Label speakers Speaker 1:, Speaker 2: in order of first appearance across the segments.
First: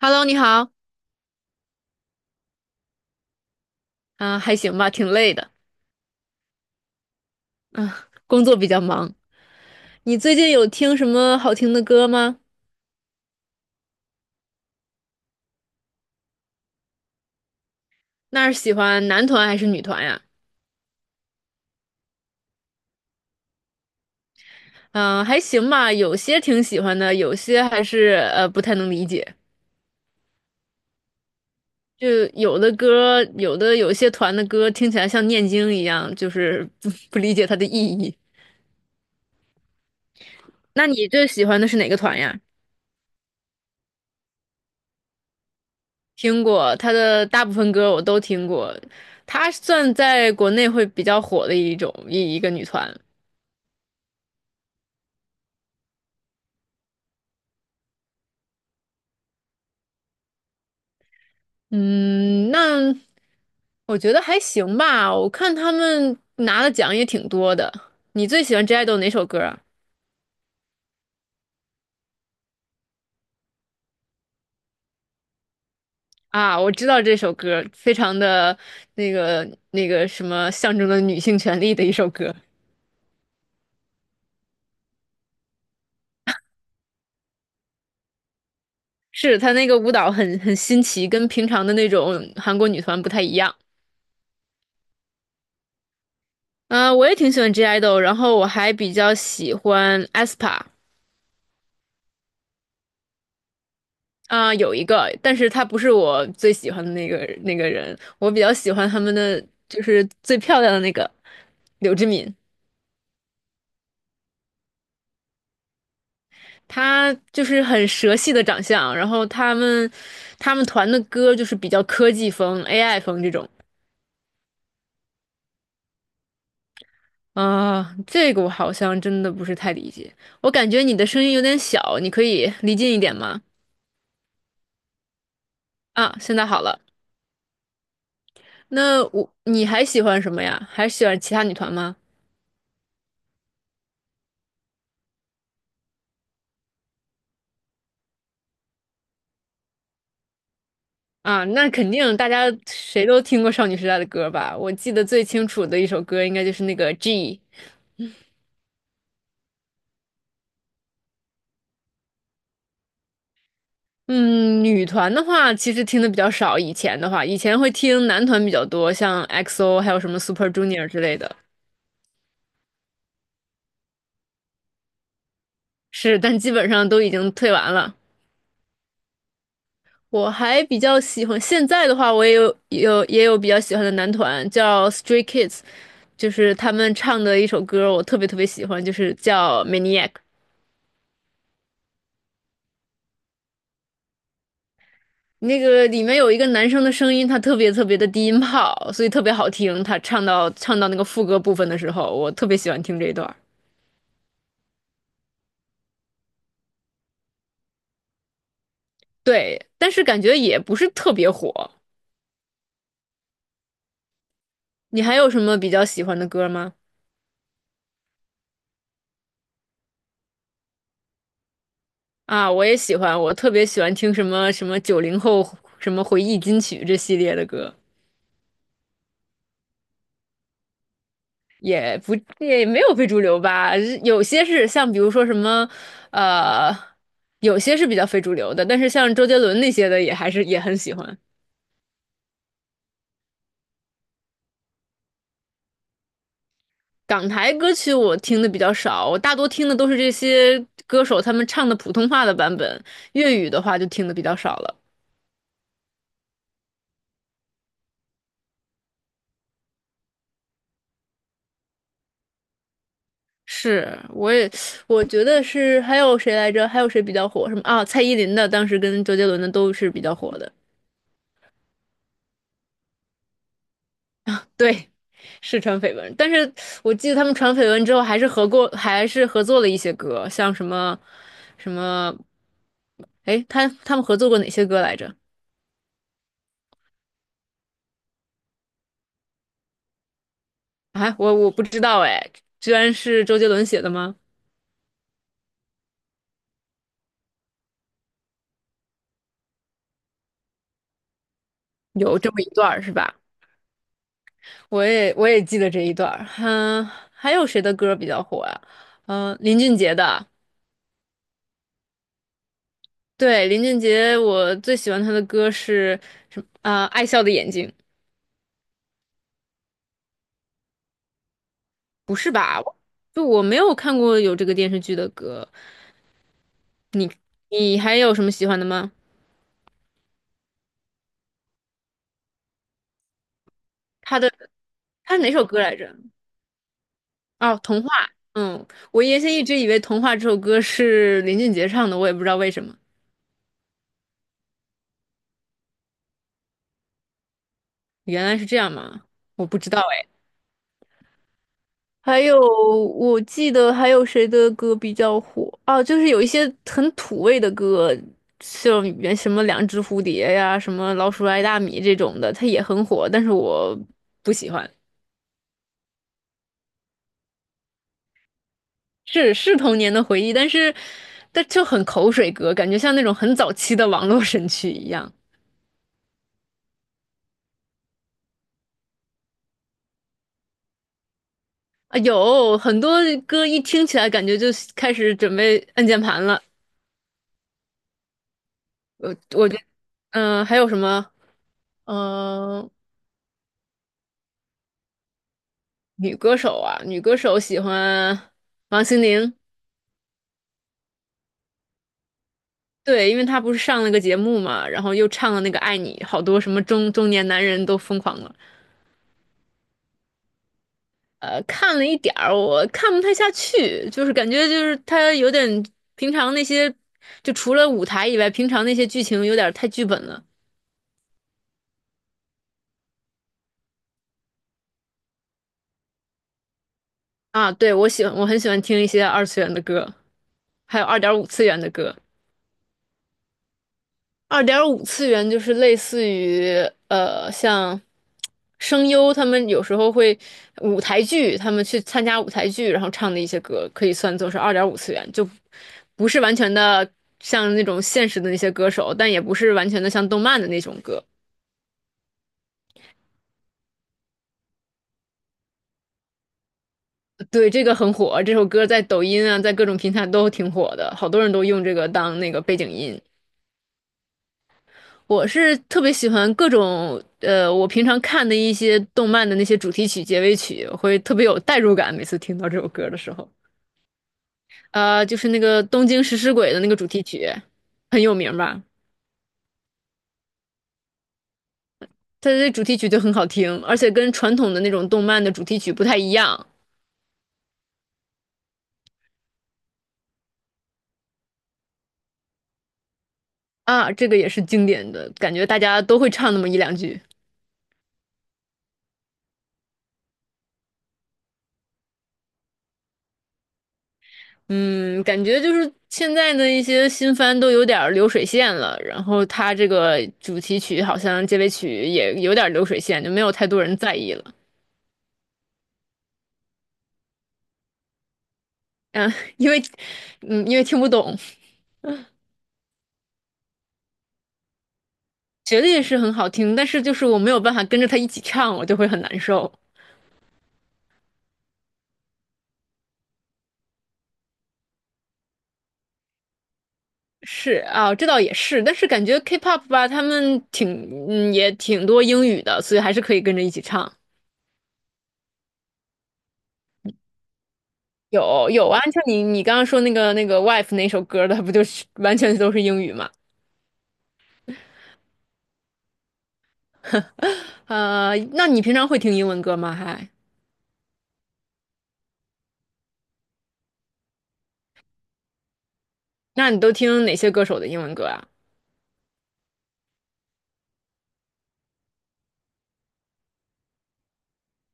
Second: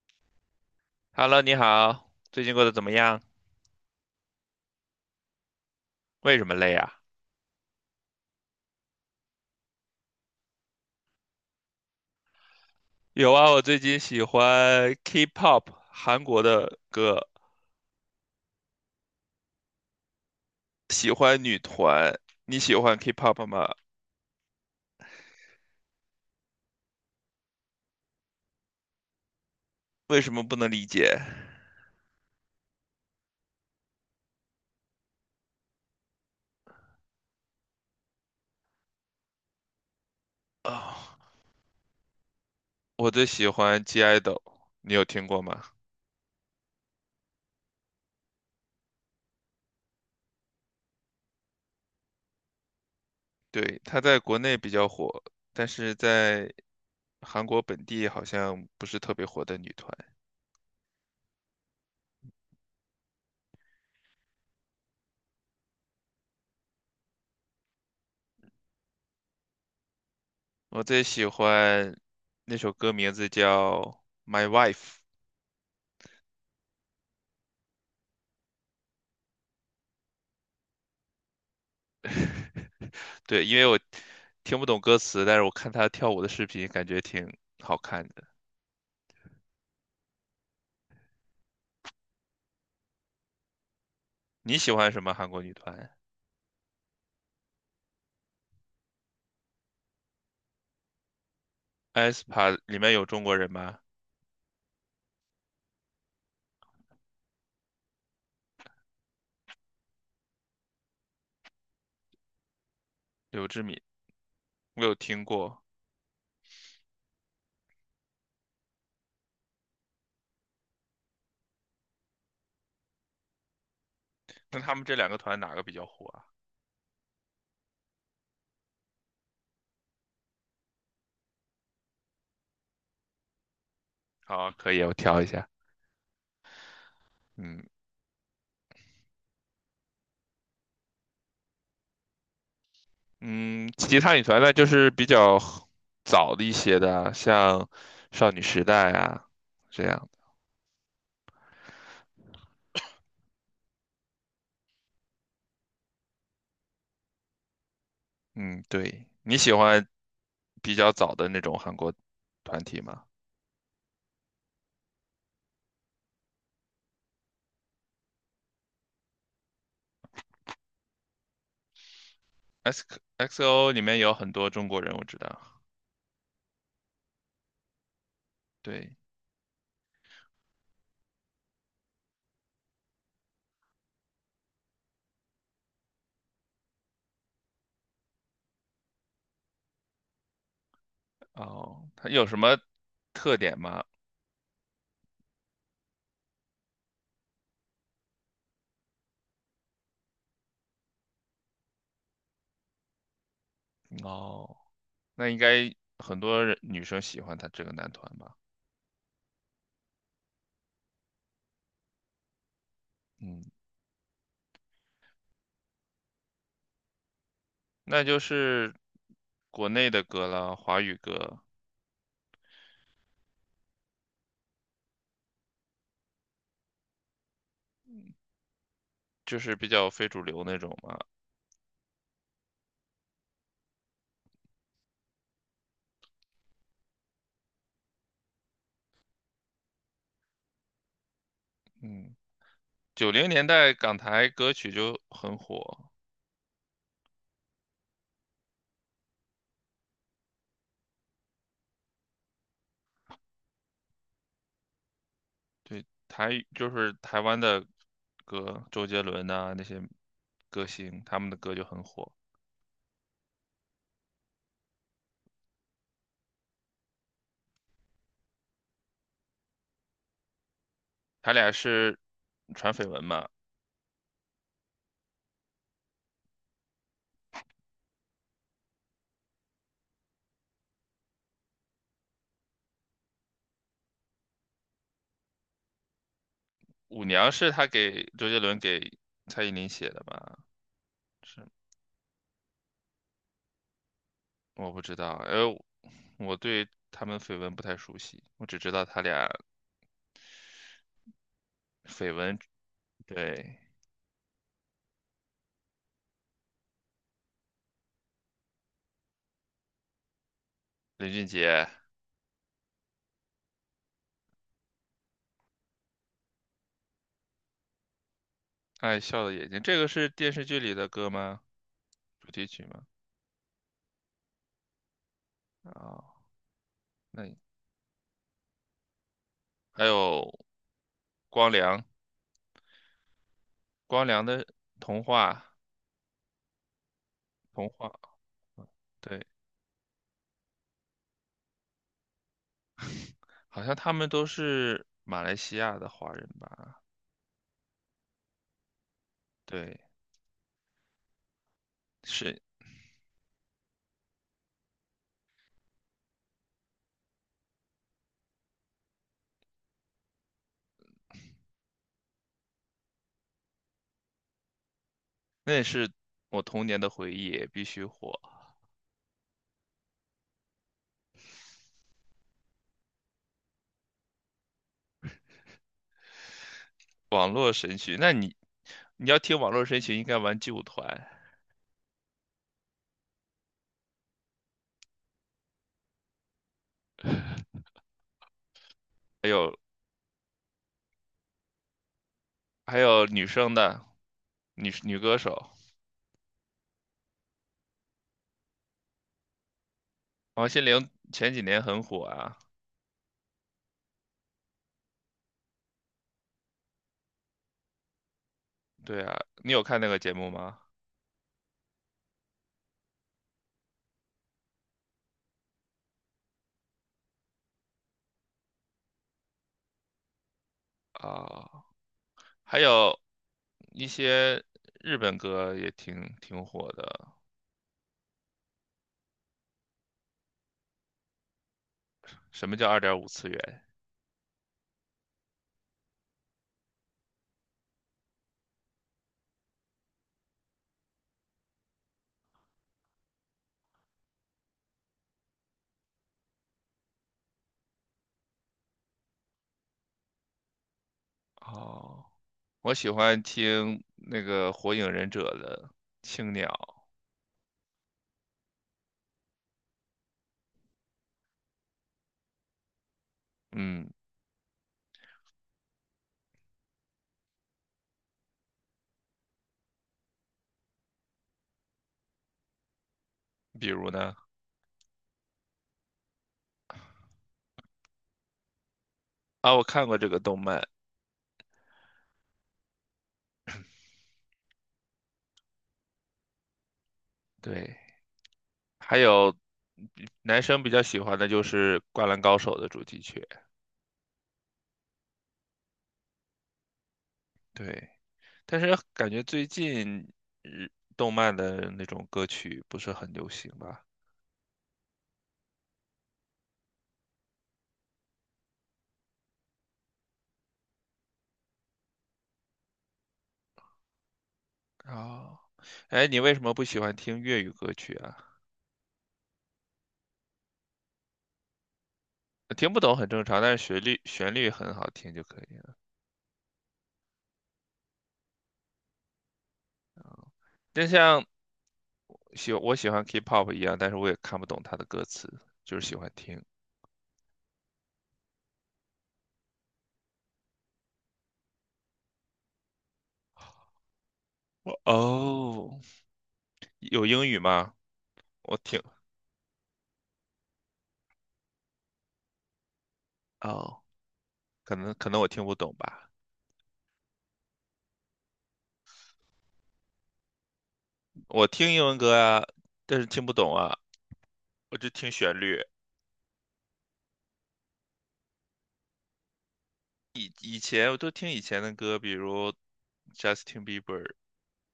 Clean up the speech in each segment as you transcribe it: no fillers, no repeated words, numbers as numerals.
Speaker 1: Hello，你好。
Speaker 2: Hello，你好，最近过得怎么样？
Speaker 1: 啊，还行吧，挺累的。
Speaker 2: 为什么累啊？
Speaker 1: 嗯，工作比较忙。你最近有听什么好听的歌吗？
Speaker 2: 有啊，我最近喜欢 K-pop，韩国的歌，
Speaker 1: 那是喜欢男团还是女团呀？
Speaker 2: 喜欢女团。你喜欢 K-pop 吗？
Speaker 1: 嗯，还行吧，有些挺喜欢的，有些还是不太能理解。
Speaker 2: 为什么不能理解？
Speaker 1: 就有的歌，有些团的歌听起来像念经一样，就是不 不理解它的意义。那
Speaker 2: 啊、
Speaker 1: 你最喜欢的是哪个团呀？
Speaker 2: 我最喜欢 g i d o 你有听过吗？
Speaker 1: 听过他的大部分歌我都听过，他算在国内会比较火的一种一一个女团。
Speaker 2: 对，他在国内比较火，但是在韩国本地好像不是特别火的女团。
Speaker 1: 嗯，那我觉得还行吧。我看他们拿的奖也挺多的。你最喜欢 J i d o 哪首歌啊？
Speaker 2: 我最喜欢那首歌名字叫《My Wife》。
Speaker 1: 啊，我知道这首歌，非常的那个什么，象征了女性权利的一首歌。
Speaker 2: 对，因为我听不懂歌词，但是我看她跳舞的视频，感觉挺好看的。
Speaker 1: 是他那个舞蹈很新奇，跟平常的那种韩国女团不太一样。
Speaker 2: 你喜欢什么韩国女团
Speaker 1: 嗯、我也挺喜欢 J i d o 然后我还比较喜欢 aespa。
Speaker 2: ？aespa 里面有中国人吗？
Speaker 1: 啊、有一个，但是他不是我最喜欢的那个人，我比较喜欢他们的就是最漂亮的那个柳智敏，
Speaker 2: 刘智敏，我有听过。
Speaker 1: 她就是很蛇系的长相，然后他们团的歌就是比较科技风、AI 风这种。
Speaker 2: 那他们这两个团哪个比较火啊？
Speaker 1: 啊、这个我好像真的不是太理解，我感觉你的声音有点小，你可以离近一点吗？
Speaker 2: 好，可以，我挑一下。
Speaker 1: 啊，现在好了，
Speaker 2: 嗯
Speaker 1: 那你还喜欢什么呀？还喜欢其他女团吗？
Speaker 2: 嗯，其他女团呢，就是比较早的一些的啊像少女时代啊这样。
Speaker 1: 啊，那肯定，大家谁都听过少女时代的歌吧？我记得最清楚的一首歌应该就是那个《G》。
Speaker 2: 嗯，对，你喜欢比较早的那种韩国团体吗
Speaker 1: 嗯，女团的话其实听的比较少，以前的话，以前会听男团比较多，像 XO 还有什么 Super Junior 之类的。
Speaker 2: ？X XO 里面有很多中国人，我知道。
Speaker 1: 是，但基本上都已经退完了。
Speaker 2: 对，
Speaker 1: 我还比较喜欢，现在的话我也有比较喜欢的男团叫 Stray Kids，就是他们唱的一首歌我特别特别喜欢，就是叫《Maniac》。
Speaker 2: 哦，他有什么特点吗？
Speaker 1: 那个里面有一个男生的声音，他特别特别的低音炮，所以特别好听。他唱到那个副歌部分的时候，我特别喜欢听这一段。
Speaker 2: 哦，那应该很多人女生喜欢他这个男团吧？
Speaker 1: 对，但是感觉也不是特别火。
Speaker 2: 嗯，
Speaker 1: 你还有什么比较喜欢的歌吗？
Speaker 2: 那就是国内的歌了，华语歌，
Speaker 1: 啊，我也喜欢，我特别喜欢听什么什么九零后什么回忆金曲这系列的歌，
Speaker 2: 就是比较非主流那种嘛。
Speaker 1: 也不也没有非主流吧，有些是像比如说什么，呃，有些是比较非主流的，但是像周杰伦那些的也还是也很喜欢。
Speaker 2: 嗯，九零年代港台歌曲就很火，
Speaker 1: 港台歌曲我听的比较少，我大多听的都是这些歌手他们唱的普通话的版本，粤语的话就听的比较少了。
Speaker 2: 对，台语就是台湾的歌，周杰伦呐、那些歌星，他们的歌就很火。
Speaker 1: 是，我觉得是，还有谁来着？还有谁比较火？什么啊？蔡依林的，当时跟周杰伦的都是比较火的。
Speaker 2: 他俩是传绯闻嘛，
Speaker 1: 对，是传绯闻，但是我记得他们传绯闻之后，还是合过，还是合作了一些歌，像什么什么，哎，他们合作过哪些歌来着？
Speaker 2: 《舞娘》是他给周杰伦给蔡依林写的吧？
Speaker 1: 啊，我不
Speaker 2: 是
Speaker 1: 知道哎，居然是周杰伦写的吗？
Speaker 2: 我不知道，呃，我对他们绯闻不太熟悉，我只知道他俩绯
Speaker 1: 有这
Speaker 2: 闻。
Speaker 1: 么一段儿是吧？
Speaker 2: 对，
Speaker 1: 我也记得这一段儿。嗯，还有谁的歌比较火呀？林俊杰的。
Speaker 2: 林俊杰
Speaker 1: 对，林俊杰，我最喜欢他的歌是什么？啊、爱笑的眼睛。
Speaker 2: 《爱笑的眼睛》，这个是电视剧里的歌吗？
Speaker 1: 不
Speaker 2: 主
Speaker 1: 是
Speaker 2: 题
Speaker 1: 吧？
Speaker 2: 曲
Speaker 1: 我
Speaker 2: 吗？
Speaker 1: 就我没有看过有这个电视剧的歌。
Speaker 2: 啊、那
Speaker 1: 你还有什么喜欢的吗？
Speaker 2: 还有光良，光
Speaker 1: 他
Speaker 2: 良
Speaker 1: 的
Speaker 2: 的童
Speaker 1: 他是哪首
Speaker 2: 话，
Speaker 1: 歌来着？哦，
Speaker 2: 童
Speaker 1: 童话。
Speaker 2: 话，
Speaker 1: 嗯，
Speaker 2: 嗯
Speaker 1: 我原
Speaker 2: 对，
Speaker 1: 先一直以为《童话》这首歌是林俊杰唱的，我也不知道为什么。
Speaker 2: 好像他们都是马来西亚的华人吧？
Speaker 1: 原来是这样吗？我不知
Speaker 2: 对，
Speaker 1: 道。
Speaker 2: 是，
Speaker 1: 我记得还有谁的歌比较火啊？就是有一些很土味的歌，像什么两只蝴蝶呀、什么老鼠爱大米这种的，它也很火，但是我不喜欢。
Speaker 2: 那也是我童年的回忆，必须火。
Speaker 1: 是童年的回忆，但是就很口水歌，感觉像那种很早期的网络神曲一样
Speaker 2: 网络神曲，那你你要听网络神曲，应该玩劲舞团，
Speaker 1: 啊。有很多歌一听起来感觉就开始准备按键盘了。我
Speaker 2: 还
Speaker 1: 我
Speaker 2: 有
Speaker 1: 觉得还有什么？嗯、
Speaker 2: 还有女生的女歌手，
Speaker 1: 女歌手啊，女歌手喜欢王心凌，
Speaker 2: 王心凌前几年很火啊。
Speaker 1: 对，因为她不是上了个节目嘛，然后又唱了那个《爱你》，好多什么中年男人都疯狂了。
Speaker 2: 对啊，你有看那个节目吗？
Speaker 1: 看了一点儿，我看不太下去，就是感觉就是她有点平常那些，就除了舞台以外，平常那些剧情有点太剧本了
Speaker 2: 啊，还有一些日本歌也挺火的。
Speaker 1: 啊。对，我喜欢，我很喜欢听一些二次元的歌，还有二点五次元的歌。
Speaker 2: 什么叫二点五次元？
Speaker 1: 二点五次元就是类似于像声优他们有时候会舞台剧，他们去参加舞台剧，然后唱的一些歌，可以算作是二点五次元，就不是完全的像那种现实的那些歌手，但也不是完全的像动漫的那种歌。
Speaker 2: 哦，我喜欢听那个《火影忍者》的青鸟。
Speaker 1: 对，这个很火，这首歌在抖音啊，在各种平台都挺火的，好多人都用这个当那个背景音。
Speaker 2: 嗯，
Speaker 1: 我是特别喜欢各种我平常看的一些动漫的那些主题曲、结尾曲，会特别有代入感。每次听到这首歌的时候，
Speaker 2: 比如呢？
Speaker 1: 就是那个《东京食尸鬼》的那个主题曲，很有名吧？
Speaker 2: 啊，我看过这个动漫，
Speaker 1: 它的主题曲就很好听，而且跟传统的那种动漫的主题曲不太一样。
Speaker 2: 对。还有男生比较喜欢的就是《灌篮高手》的主题曲，
Speaker 1: 啊，这个也是经典的，感觉大家都会唱那么一两句。
Speaker 2: 对。但是感觉最近日动漫的那种歌曲不是很流行吧？
Speaker 1: 嗯，感觉就是现在的一些新番都有点儿流水线了，然后他这个主题曲好像结尾曲也有点儿流水线，就没有太多人在意了。
Speaker 2: 哦，哎，你为什么不喜欢听粤语歌曲啊？
Speaker 1: 嗯，因为，因为听不懂，
Speaker 2: 听不懂很正常，但是旋律很好听就可以
Speaker 1: 旋
Speaker 2: 了。
Speaker 1: 律是很好听，但是就是我没有办法跟着他一起唱，我就会很难受。
Speaker 2: 就像我喜欢 K-pop 一样，但是我也看不懂它的歌词，就是喜欢听。
Speaker 1: 是啊，这倒也是，但是感觉 K-pop 吧，他们挺，也挺多英语的，所以还是可以跟着一起唱。
Speaker 2: 哦，有英语吗？
Speaker 1: 有
Speaker 2: 我
Speaker 1: 有啊，
Speaker 2: 听
Speaker 1: 像你刚刚说那个 Wife 那首歌的，不就是完全都是英语吗？
Speaker 2: 哦，可能我听不懂吧。
Speaker 1: 那你平常会听英文歌吗？
Speaker 2: 我听英文歌啊，但是听不懂啊，我就听旋律。
Speaker 1: 那你都听哪些歌手的英文歌啊？
Speaker 2: 以前我都听以前的歌，比如 Justin Bieber,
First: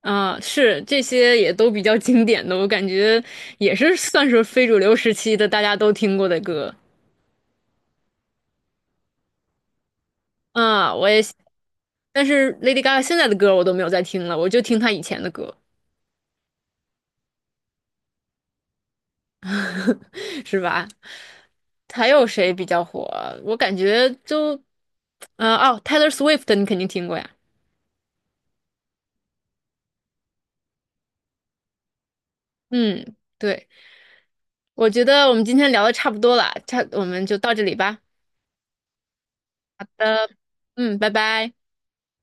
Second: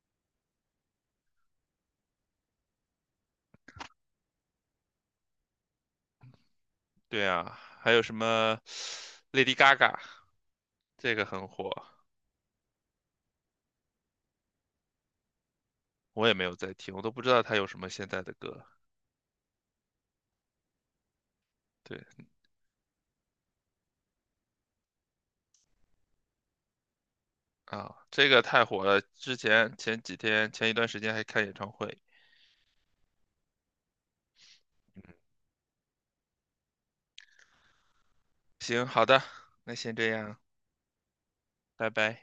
Speaker 1: 啊，是这些也都比较经典的，我感觉也是算是非主流时期的大家都听过的歌。
Speaker 2: 对啊，还有什么 Lady Gaga,
Speaker 1: 啊，
Speaker 2: 这个很火，
Speaker 1: 但是 Lady Gaga 现在的歌我都没有再听了，我就听她以前的歌，
Speaker 2: 我也没有在听，我都不知道她有什么现在的歌。
Speaker 1: 是吧？
Speaker 2: 对
Speaker 1: 还有谁比较火？我感觉就，哦，Taylor Swift 你肯定听过呀。
Speaker 2: 啊，这个太火了，之前前几天前一段时间还看演唱会。
Speaker 1: 嗯，对，我
Speaker 2: 嗯，
Speaker 1: 觉得我们今天聊的差不多了，我们就到这里吧。
Speaker 2: 行，好的，那
Speaker 1: 好
Speaker 2: 先这
Speaker 1: 的。
Speaker 2: 样，
Speaker 1: 嗯，拜拜。
Speaker 2: 拜拜。